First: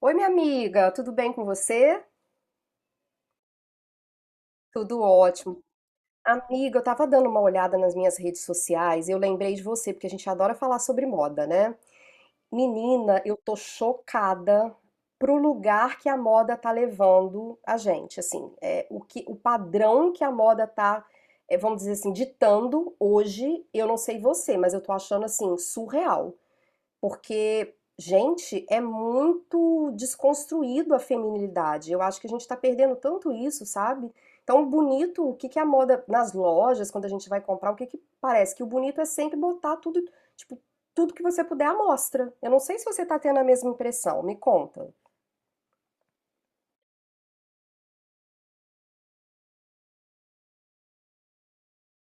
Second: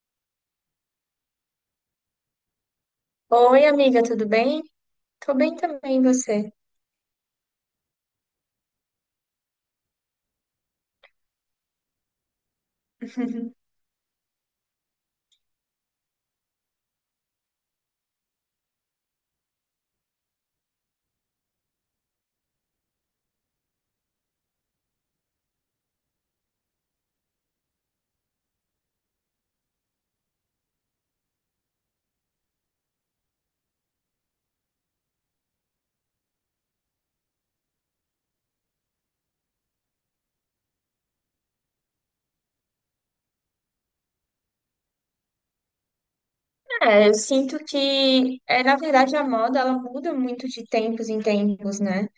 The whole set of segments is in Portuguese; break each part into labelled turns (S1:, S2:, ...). S1: Oi, minha amiga, tudo bem com você?
S2: Oi, amiga, tudo bem?
S1: Tudo
S2: Tô bem
S1: ótimo.
S2: também, e você?
S1: Amiga, eu tava dando uma olhada nas minhas redes sociais e eu lembrei de você, porque a gente adora falar sobre moda, né? Menina, eu tô chocada pro lugar que a moda tá levando a gente, assim, o que, o padrão que a moda tá, vamos dizer assim, ditando hoje, eu não sei você, mas eu tô achando, assim, surreal. Porque, gente, é muito desconstruído a feminilidade. Eu acho que a gente tá perdendo tanto isso, sabe? Então, bonito, o que que é a moda nas lojas, quando a gente vai comprar, o que que parece que o bonito é sempre botar tudo, tipo, tudo que você puder à mostra. Eu não sei se você tá tendo a mesma impressão, me conta.
S2: É, eu sinto que, é, na verdade, a moda ela muda muito de tempos em tempos, né?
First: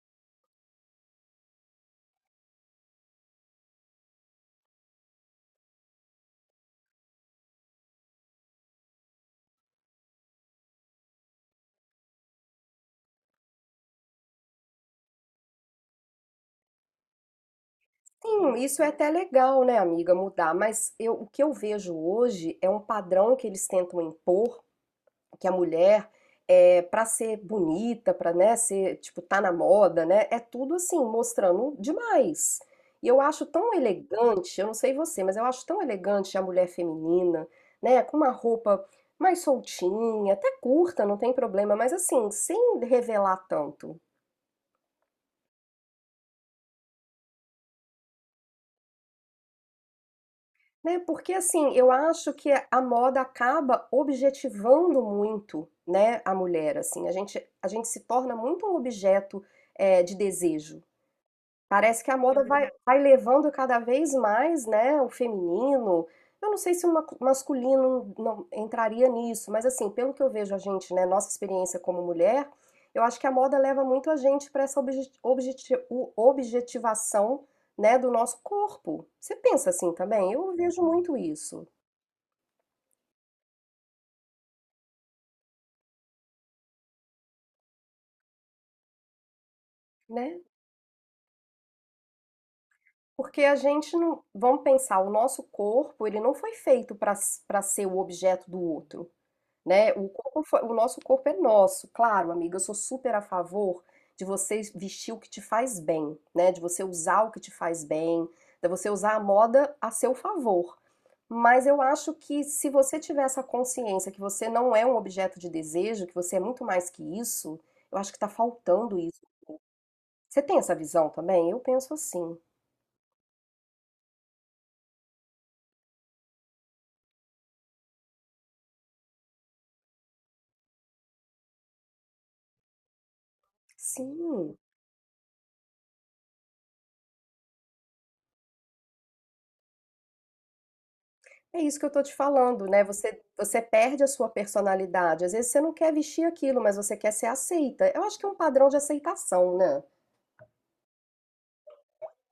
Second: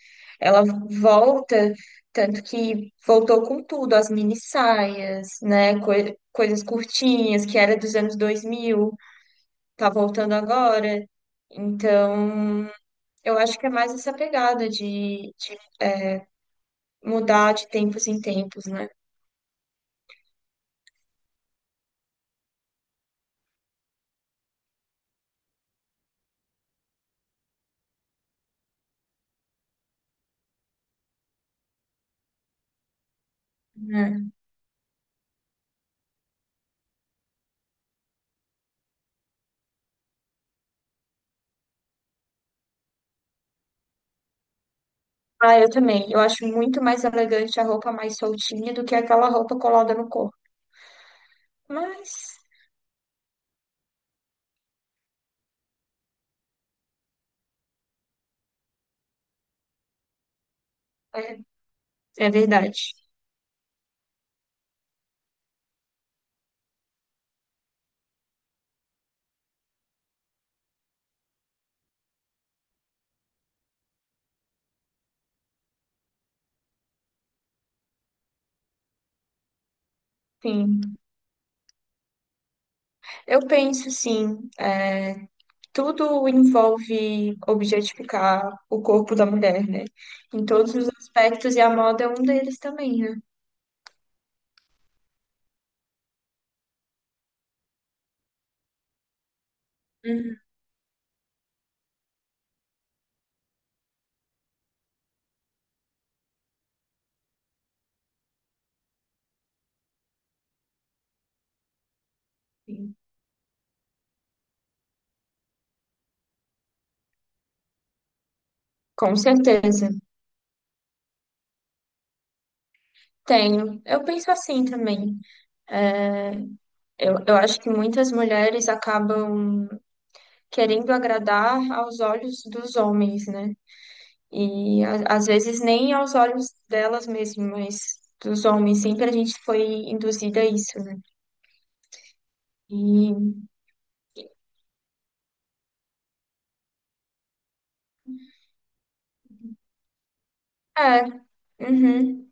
S2: Ela volta, tanto que voltou com tudo, as mini saias, né? Coisas curtinhas, que era dos anos 2000 tá voltando agora. Então, eu acho que é mais essa pegada de mudar de tempos em
S1: Sim,
S2: tempos,
S1: isso
S2: né?
S1: é até legal, né, amiga, mudar, mas eu, o que eu vejo hoje é um padrão que eles tentam impor que a mulher para ser bonita, para né, ser tipo tá na moda, né? É tudo assim mostrando demais. E eu acho tão elegante, eu não sei você, mas eu acho tão elegante a mulher feminina, né? Com uma roupa mais soltinha, até curta, não tem problema, mas assim sem revelar tanto,
S2: Ah, eu também. Eu acho muito mais elegante a roupa mais soltinha do que aquela roupa colada no corpo.
S1: né? Porque assim eu acho
S2: Mas
S1: que a moda acaba objetivando muito, né? A mulher assim, a gente se torna muito um objeto de desejo.
S2: é,
S1: Parece que a
S2: é
S1: moda vai, verdade,
S2: verdade.
S1: vai levando cada vez mais, né, o feminino. Eu não sei se o masculino não entraria nisso, mas assim, pelo que eu vejo a gente, né, nossa experiência como mulher, eu acho que a moda leva muito a gente para essa objetivação, né, do nosso corpo. Você pensa assim também? Eu vejo
S2: Sim.
S1: muito isso,
S2: Eu penso, sim, é, tudo envolve objetificar o corpo da mulher, né?
S1: né?
S2: Em todos os aspectos, e a moda é um deles também, né?
S1: Porque a gente não, vamos pensar, o nosso corpo, ele não foi feito para ser o objeto do outro, né?
S2: Uhum.
S1: O nosso corpo é nosso, claro, amiga. Eu sou super a favor de você vestir o que te faz bem, né? De você usar o que te faz bem, de você usar a moda a seu favor. Mas eu acho que se
S2: Sim.
S1: você tiver essa consciência que você não é um objeto de desejo, que você é muito mais que isso, eu acho que tá faltando
S2: Com
S1: isso.
S2: certeza.
S1: Você tem essa visão também? Eu penso assim.
S2: Tenho. Eu penso assim também. Eu acho que muitas mulheres acabam querendo agradar aos olhos dos homens, né?
S1: Sim.
S2: E às vezes nem aos olhos delas mesmo, mas dos homens. Sempre a gente foi induzida a isso, né?
S1: É isso que eu tô te falando, né?
S2: E
S1: Você perde a sua personalidade. Às vezes você não quer vestir aquilo, mas você quer ser aceita. Eu acho que é um padrão de aceitação, né?
S2: é, uhum.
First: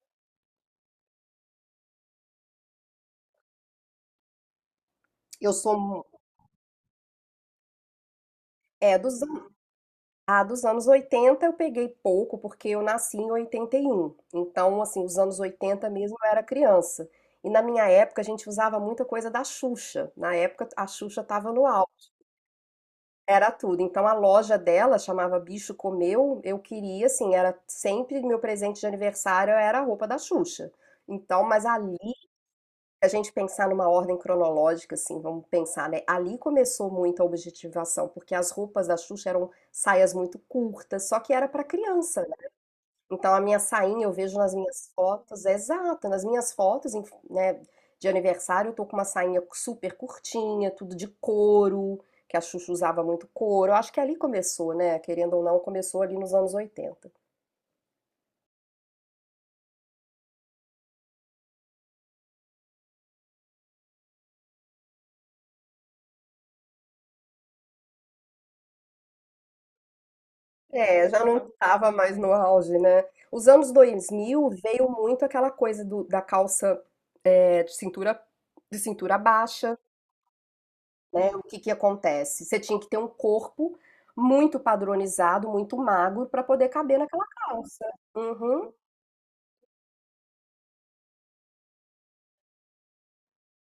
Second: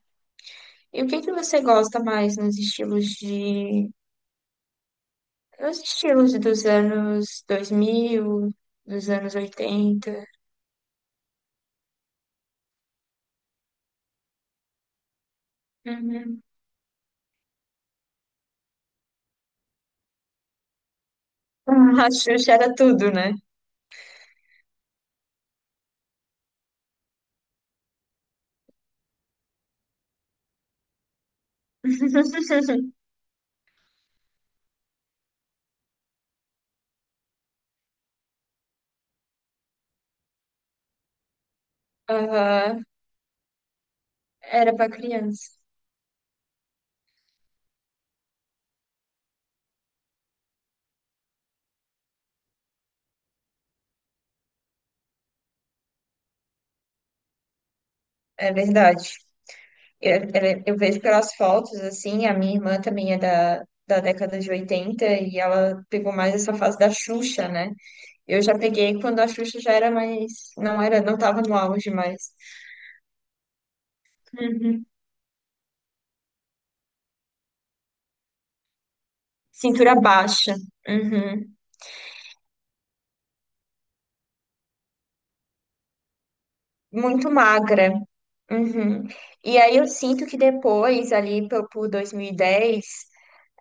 S2: E o que que você gosta mais
S1: Eu sou,
S2: nos
S1: mu-
S2: estilos dos anos 2000,
S1: é,
S2: dos
S1: dos,
S2: anos
S1: an-
S2: oitenta?
S1: ah, dos anos 80 eu peguei pouco, porque eu nasci em 81. Então, assim, os anos 80 mesmo eu
S2: Uhum.
S1: era criança. E na minha época a gente usava muita coisa da Xuxa. Na época a Xuxa tava no auge.
S2: A Xuxa era tudo, né?
S1: Era tudo. Então a loja dela chamava Bicho Comeu. Eu queria, assim, era sempre meu presente de aniversário era a roupa da Xuxa. Então, mas ali, a gente pensar numa ordem cronológica, assim, vamos pensar, né? Ali começou muito a objetivação, porque as roupas da Xuxa eram saias muito curtas, só que era para criança,
S2: Aham,
S1: então a minha sainha eu vejo nas
S2: era pra
S1: minhas fotos, é
S2: criança.
S1: exato, nas minhas fotos, né, de aniversário eu tô com uma sainha super curtinha, tudo de couro, que a Xuxa usava muito couro. Eu acho que ali começou, né? Querendo ou não, começou ali nos anos 80.
S2: É verdade. Eu vejo pelas fotos, assim, a minha irmã também é da década de 80 e ela pegou mais essa fase da Xuxa, né? Eu já peguei quando a Xuxa já era mais,
S1: É,
S2: não
S1: já não
S2: tava no auge
S1: estava mais
S2: mais.
S1: no auge, né? Os anos 2000
S2: Uhum.
S1: veio muito aquela coisa da calça de cintura baixa,
S2: Cintura baixa,
S1: né,
S2: uhum.
S1: o que que acontece? Você tinha que ter um corpo muito padronizado, muito magro para poder caber naquela
S2: Muito
S1: calça.
S2: magra,
S1: Uhum.
S2: uhum. E aí eu sinto que depois, ali por 2010,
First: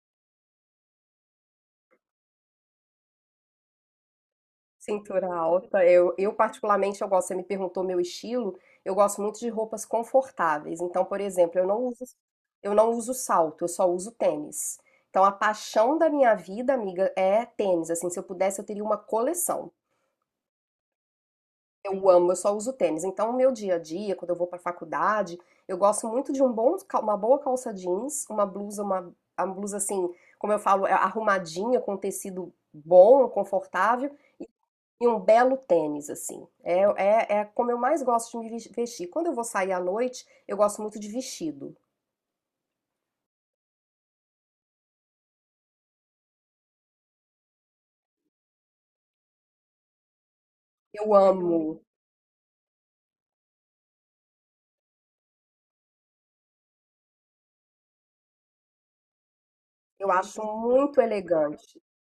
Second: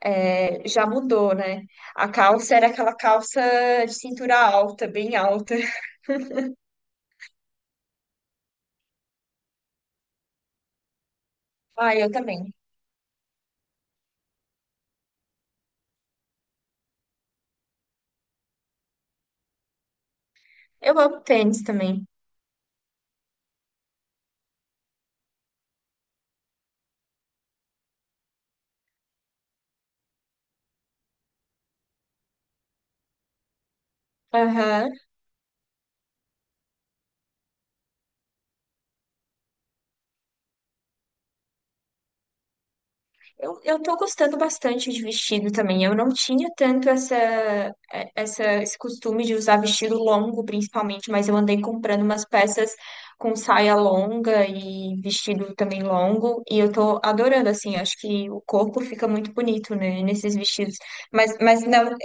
S2: é, já mudou, né? A calça era aquela calça de cintura alta, bem
S1: Cintura
S2: alta.
S1: alta. Eu particularmente eu gosto, você me perguntou meu estilo, eu gosto muito de roupas confortáveis. Então, por exemplo,
S2: Ah, eu também.
S1: eu não uso salto, eu só uso tênis. Então, a paixão da minha vida, amiga, é tênis. Assim, se eu pudesse, eu teria uma coleção.
S2: Eu amo tênis também.
S1: Eu amo, eu só uso tênis. Então, o meu dia a dia, quando eu vou para faculdade, eu gosto muito de um bom, uma boa calça jeans, uma blusa, a blusa assim, como eu falo, é arrumadinha, com um tecido bom, confortável, e,
S2: Aham.
S1: e um belo tênis, assim. É como eu mais gosto de vestir. Quando eu vou sair à noite, eu gosto muito de vestido.
S2: Eu tô gostando bastante de vestido também. Eu não tinha tanto esse costume de usar vestido longo, principalmente,
S1: Eu
S2: mas eu andei
S1: amo,
S2: comprando umas peças com saia longa e vestido também longo, e eu tô adorando, assim, acho que o corpo fica muito bonito, né,
S1: eu
S2: nesses
S1: acho
S2: vestidos.
S1: muito
S2: Mas
S1: elegante.
S2: não,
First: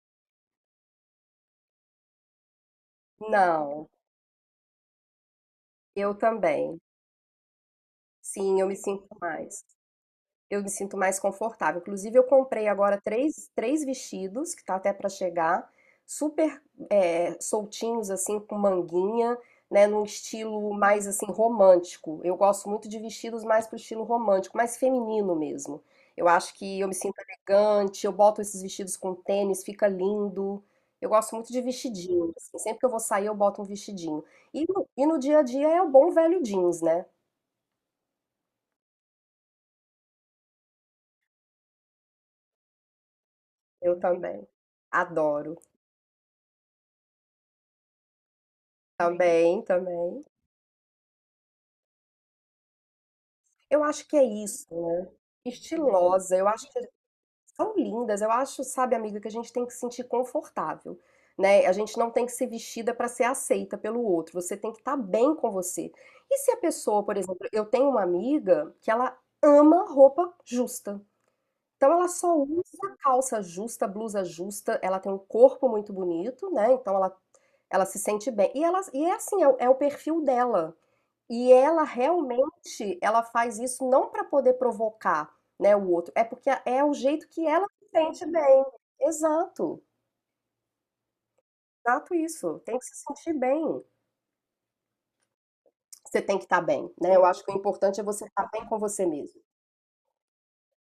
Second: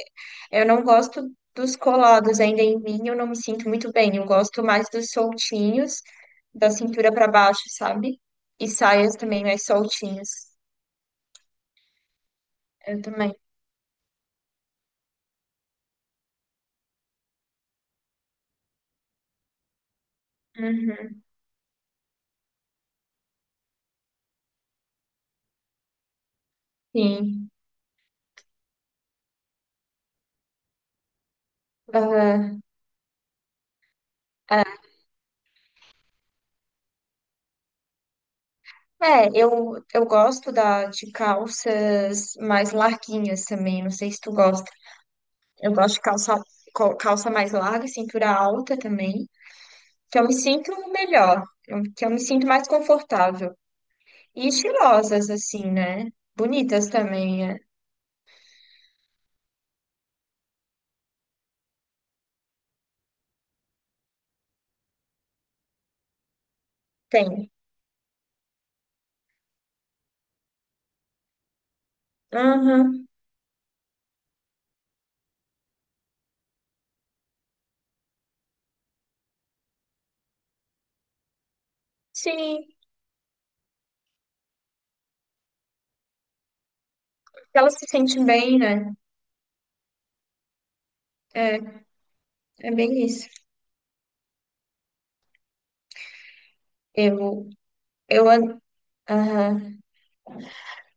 S2: eu não gosto dos colados ainda em mim, eu não me sinto
S1: Não,
S2: muito bem. Eu gosto mais dos soltinhos,
S1: eu
S2: da
S1: também.
S2: cintura para baixo, sabe?
S1: Sim, eu
S2: E
S1: me sinto
S2: saias também
S1: mais.
S2: mais soltinhas.
S1: Eu me sinto mais confortável. Inclusive, eu comprei agora
S2: Eu também.
S1: três vestidos, que tá até para chegar, super soltinhos, assim, com manguinha, né, num estilo mais,
S2: Uhum,
S1: assim, romântico. Eu gosto muito de vestidos mais pro estilo romântico, mais feminino mesmo. Eu acho que eu me sinto
S2: sim.
S1: elegante, eu boto esses vestidos com tênis, fica lindo. Eu gosto muito de vestidinho, assim,
S2: Aham.
S1: sempre que eu vou sair eu boto um vestidinho. E no dia a dia é o bom velho jeans, né?
S2: É, eu gosto de calças mais larguinhas também. Não
S1: Eu
S2: sei se tu
S1: também
S2: gosta.
S1: adoro.
S2: Eu gosto de calça, calça mais larga, cintura alta também.
S1: Também,
S2: Que
S1: também.
S2: eu me sinto melhor. Que eu me sinto mais confortável.
S1: Eu acho que é
S2: E
S1: isso,
S2: estilosas, assim, né?
S1: estilosa, eu acho que
S2: Bonitas também, é.
S1: são lindas, eu acho, sabe, amiga, que a gente tem que se sentir confortável, né? A gente não tem que ser vestida para ser aceita pelo outro, você tem que estar bem com você. E se a pessoa, por exemplo,
S2: Tem.
S1: eu tenho uma amiga que ela ama roupa justa. Então ela só usa
S2: Aham.
S1: calça justa, blusa justa, ela tem um corpo muito bonito, né? Então ela se sente bem. E é assim, é o perfil dela. E ela
S2: Sim.
S1: realmente, ela faz isso não para poder provocar, né, o outro, é porque é o jeito que ela
S2: Elas se
S1: se
S2: sentem
S1: sente
S2: bem,
S1: bem.
S2: né?
S1: Exato,
S2: É,
S1: exato isso.
S2: é
S1: Tem que se
S2: bem isso.
S1: sentir bem. Você tem que estar bem, né? Eu acho
S2: Eu,
S1: que o importante é você
S2: eu,
S1: estar
S2: an-
S1: bem com você mesmo.
S2: aham.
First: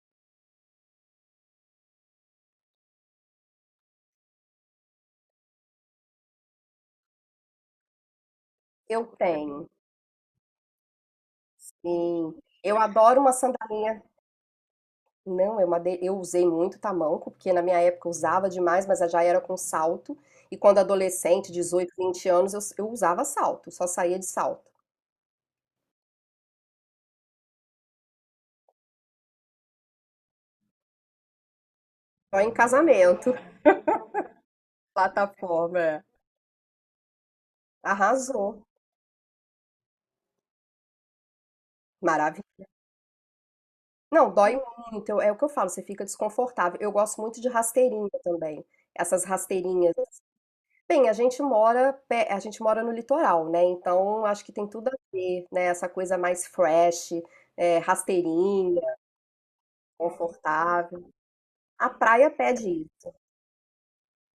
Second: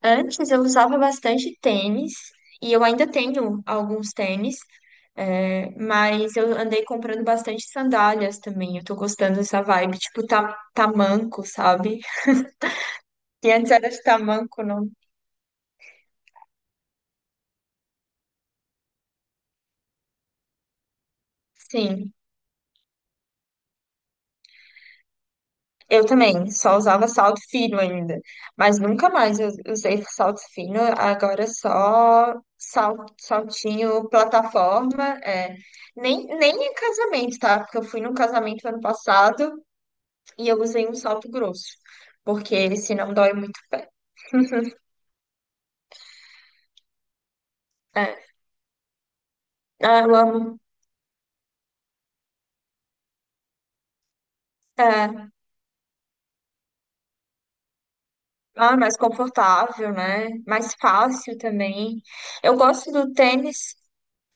S2: Antes eu usava bastante tênis e eu ainda tenho alguns tênis, é, mas eu andei comprando bastante sandálias também. Eu tô
S1: Eu
S2: gostando dessa
S1: tenho,
S2: vibe, tipo ta tamanco, sabe?
S1: sim. Eu adoro uma
S2: Que antes era
S1: sandalinha.
S2: de tamanco, não.
S1: Não, eu usei muito tamanco, porque na minha época eu usava demais, mas já era com salto. E quando adolescente, 18,
S2: Sim,
S1: 20 anos, eu usava salto, só saía de salto.
S2: eu também, só usava salto fino ainda, mas nunca mais eu usei salto fino, agora é só
S1: Só em casamento.
S2: saltinho plataforma, é.
S1: Plataforma, é.
S2: Nem em casamento, tá? Porque eu fui num casamento
S1: Arrasou.
S2: ano passado. E eu usei um salto grosso,
S1: Maravilha.
S2: porque senão dói muito o pé.
S1: Não, dói muito. É o que eu falo, você fica desconfortável. Eu gosto muito de rasteirinha
S2: É.
S1: também. Essas rasteirinhas.
S2: Ah, eu amo.
S1: Bem, a gente mora, a gente mora no litoral, né? Então acho que tem tudo a
S2: É.
S1: ver, né? Essa coisa mais fresh,
S2: Ah,
S1: rasteirinha,
S2: mais confortável, né? Mais
S1: confortável.
S2: fácil
S1: A
S2: também.
S1: praia
S2: Eu
S1: pede
S2: gosto
S1: isso.
S2: do tênis.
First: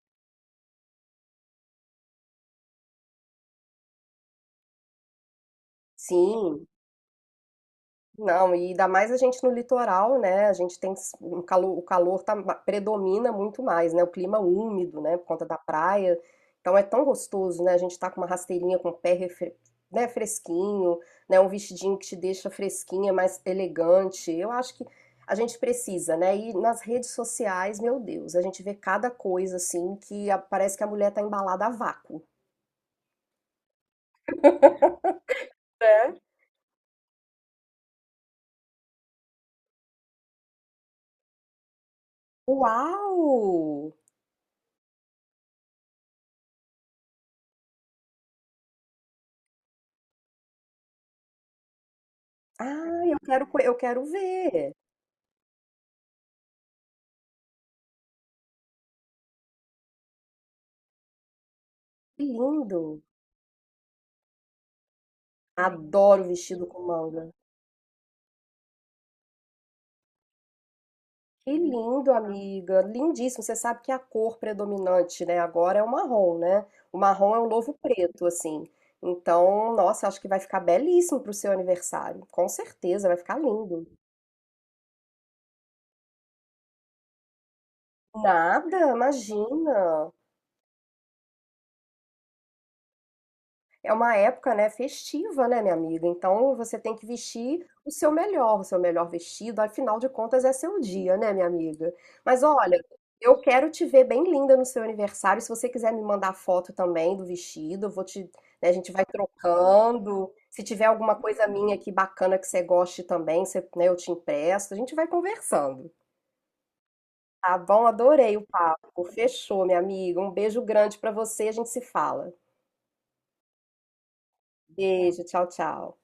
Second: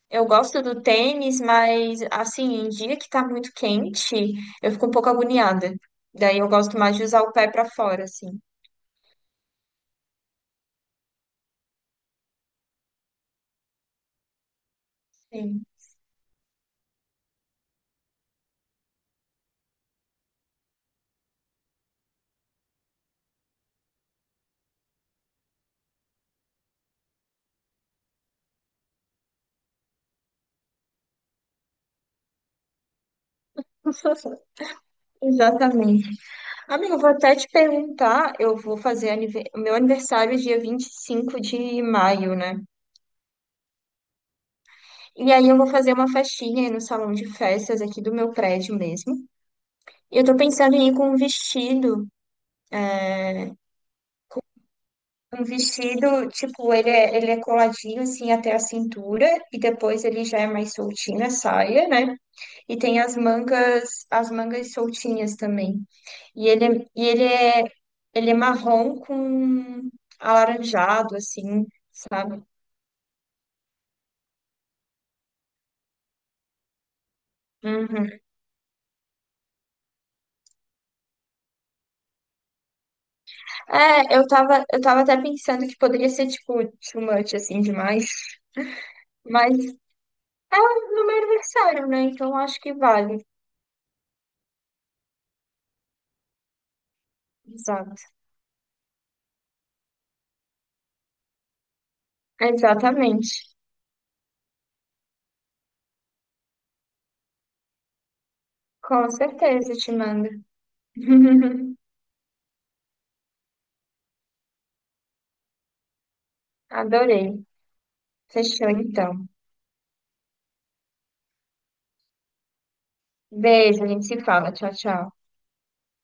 S2: Eu gosto do tênis, mas assim, em dia que tá muito quente, eu fico um pouco agoniada. Daí eu
S1: Sim.
S2: gosto mais de usar o pé pra fora, assim.
S1: Não, e ainda mais a gente no litoral, né? A gente tem um calor, o calor tá, predomina muito mais, né? O clima úmido, né? Por conta da
S2: Sim.
S1: praia. Então é tão gostoso, né? A gente tá com uma rasteirinha com o pé né, fresquinho, né? Um vestidinho que te deixa fresquinha, mais elegante. Eu acho que a gente precisa, né? E nas redes sociais, meu Deus, a gente vê cada coisa assim que parece que a mulher tá embalada a vácuo.
S2: Exatamente.
S1: É.
S2: Amigo, eu vou até te perguntar, eu vou o meu aniversário é dia 25 de maio, né?
S1: Uau!
S2: E aí eu vou fazer uma festinha aí no salão de festas aqui do meu prédio mesmo. E eu tô pensando em ir com um vestido.
S1: Ah, eu quero, eu quero ver.
S2: Um vestido, tipo, ele é coladinho assim até a cintura e depois ele já é mais soltinho a saia, né?
S1: Que
S2: E tem
S1: lindo!
S2: as mangas soltinhas também.
S1: Adoro
S2: E
S1: vestido
S2: ele,
S1: com
S2: é- e ele
S1: manga.
S2: é, ele é marrom com alaranjado
S1: Que
S2: assim.
S1: lindo,
S2: Sabe?
S1: amiga. Lindíssimo. Você sabe que a cor predominante, né, agora é o marrom, né? O marrom é o novo
S2: Uhum.
S1: preto, assim. Então, nossa, acho que vai ficar belíssimo pro seu aniversário. Com certeza, vai ficar lindo.
S2: É, eu tava até pensando que poderia ser, tipo, too much, assim, demais.
S1: Nada,
S2: Mas
S1: imagina.
S2: é no meu aniversário, né? Então acho que vale.
S1: É uma época, né, festiva, né, minha amiga? Então você tem que vestir
S2: Exato.
S1: o seu melhor vestido, afinal de contas é seu dia, né, minha amiga? Mas olha,
S2: Exatamente.
S1: eu quero te ver bem linda no seu aniversário. Se você quiser me mandar foto também do vestido, eu vou te, né, a gente
S2: Com
S1: vai
S2: certeza te mando.
S1: trocando. Se tiver alguma coisa minha aqui bacana que você goste também, você, né, eu te empresto. A gente vai conversando.
S2: Adorei.
S1: Tá bom? Adorei o
S2: Fechou
S1: papo.
S2: então.
S1: Fechou, minha amiga. Um beijo grande pra você. A gente se fala.
S2: Beijo, a gente se fala. Tchau, tchau.
S1: Beijo, tchau, tchau.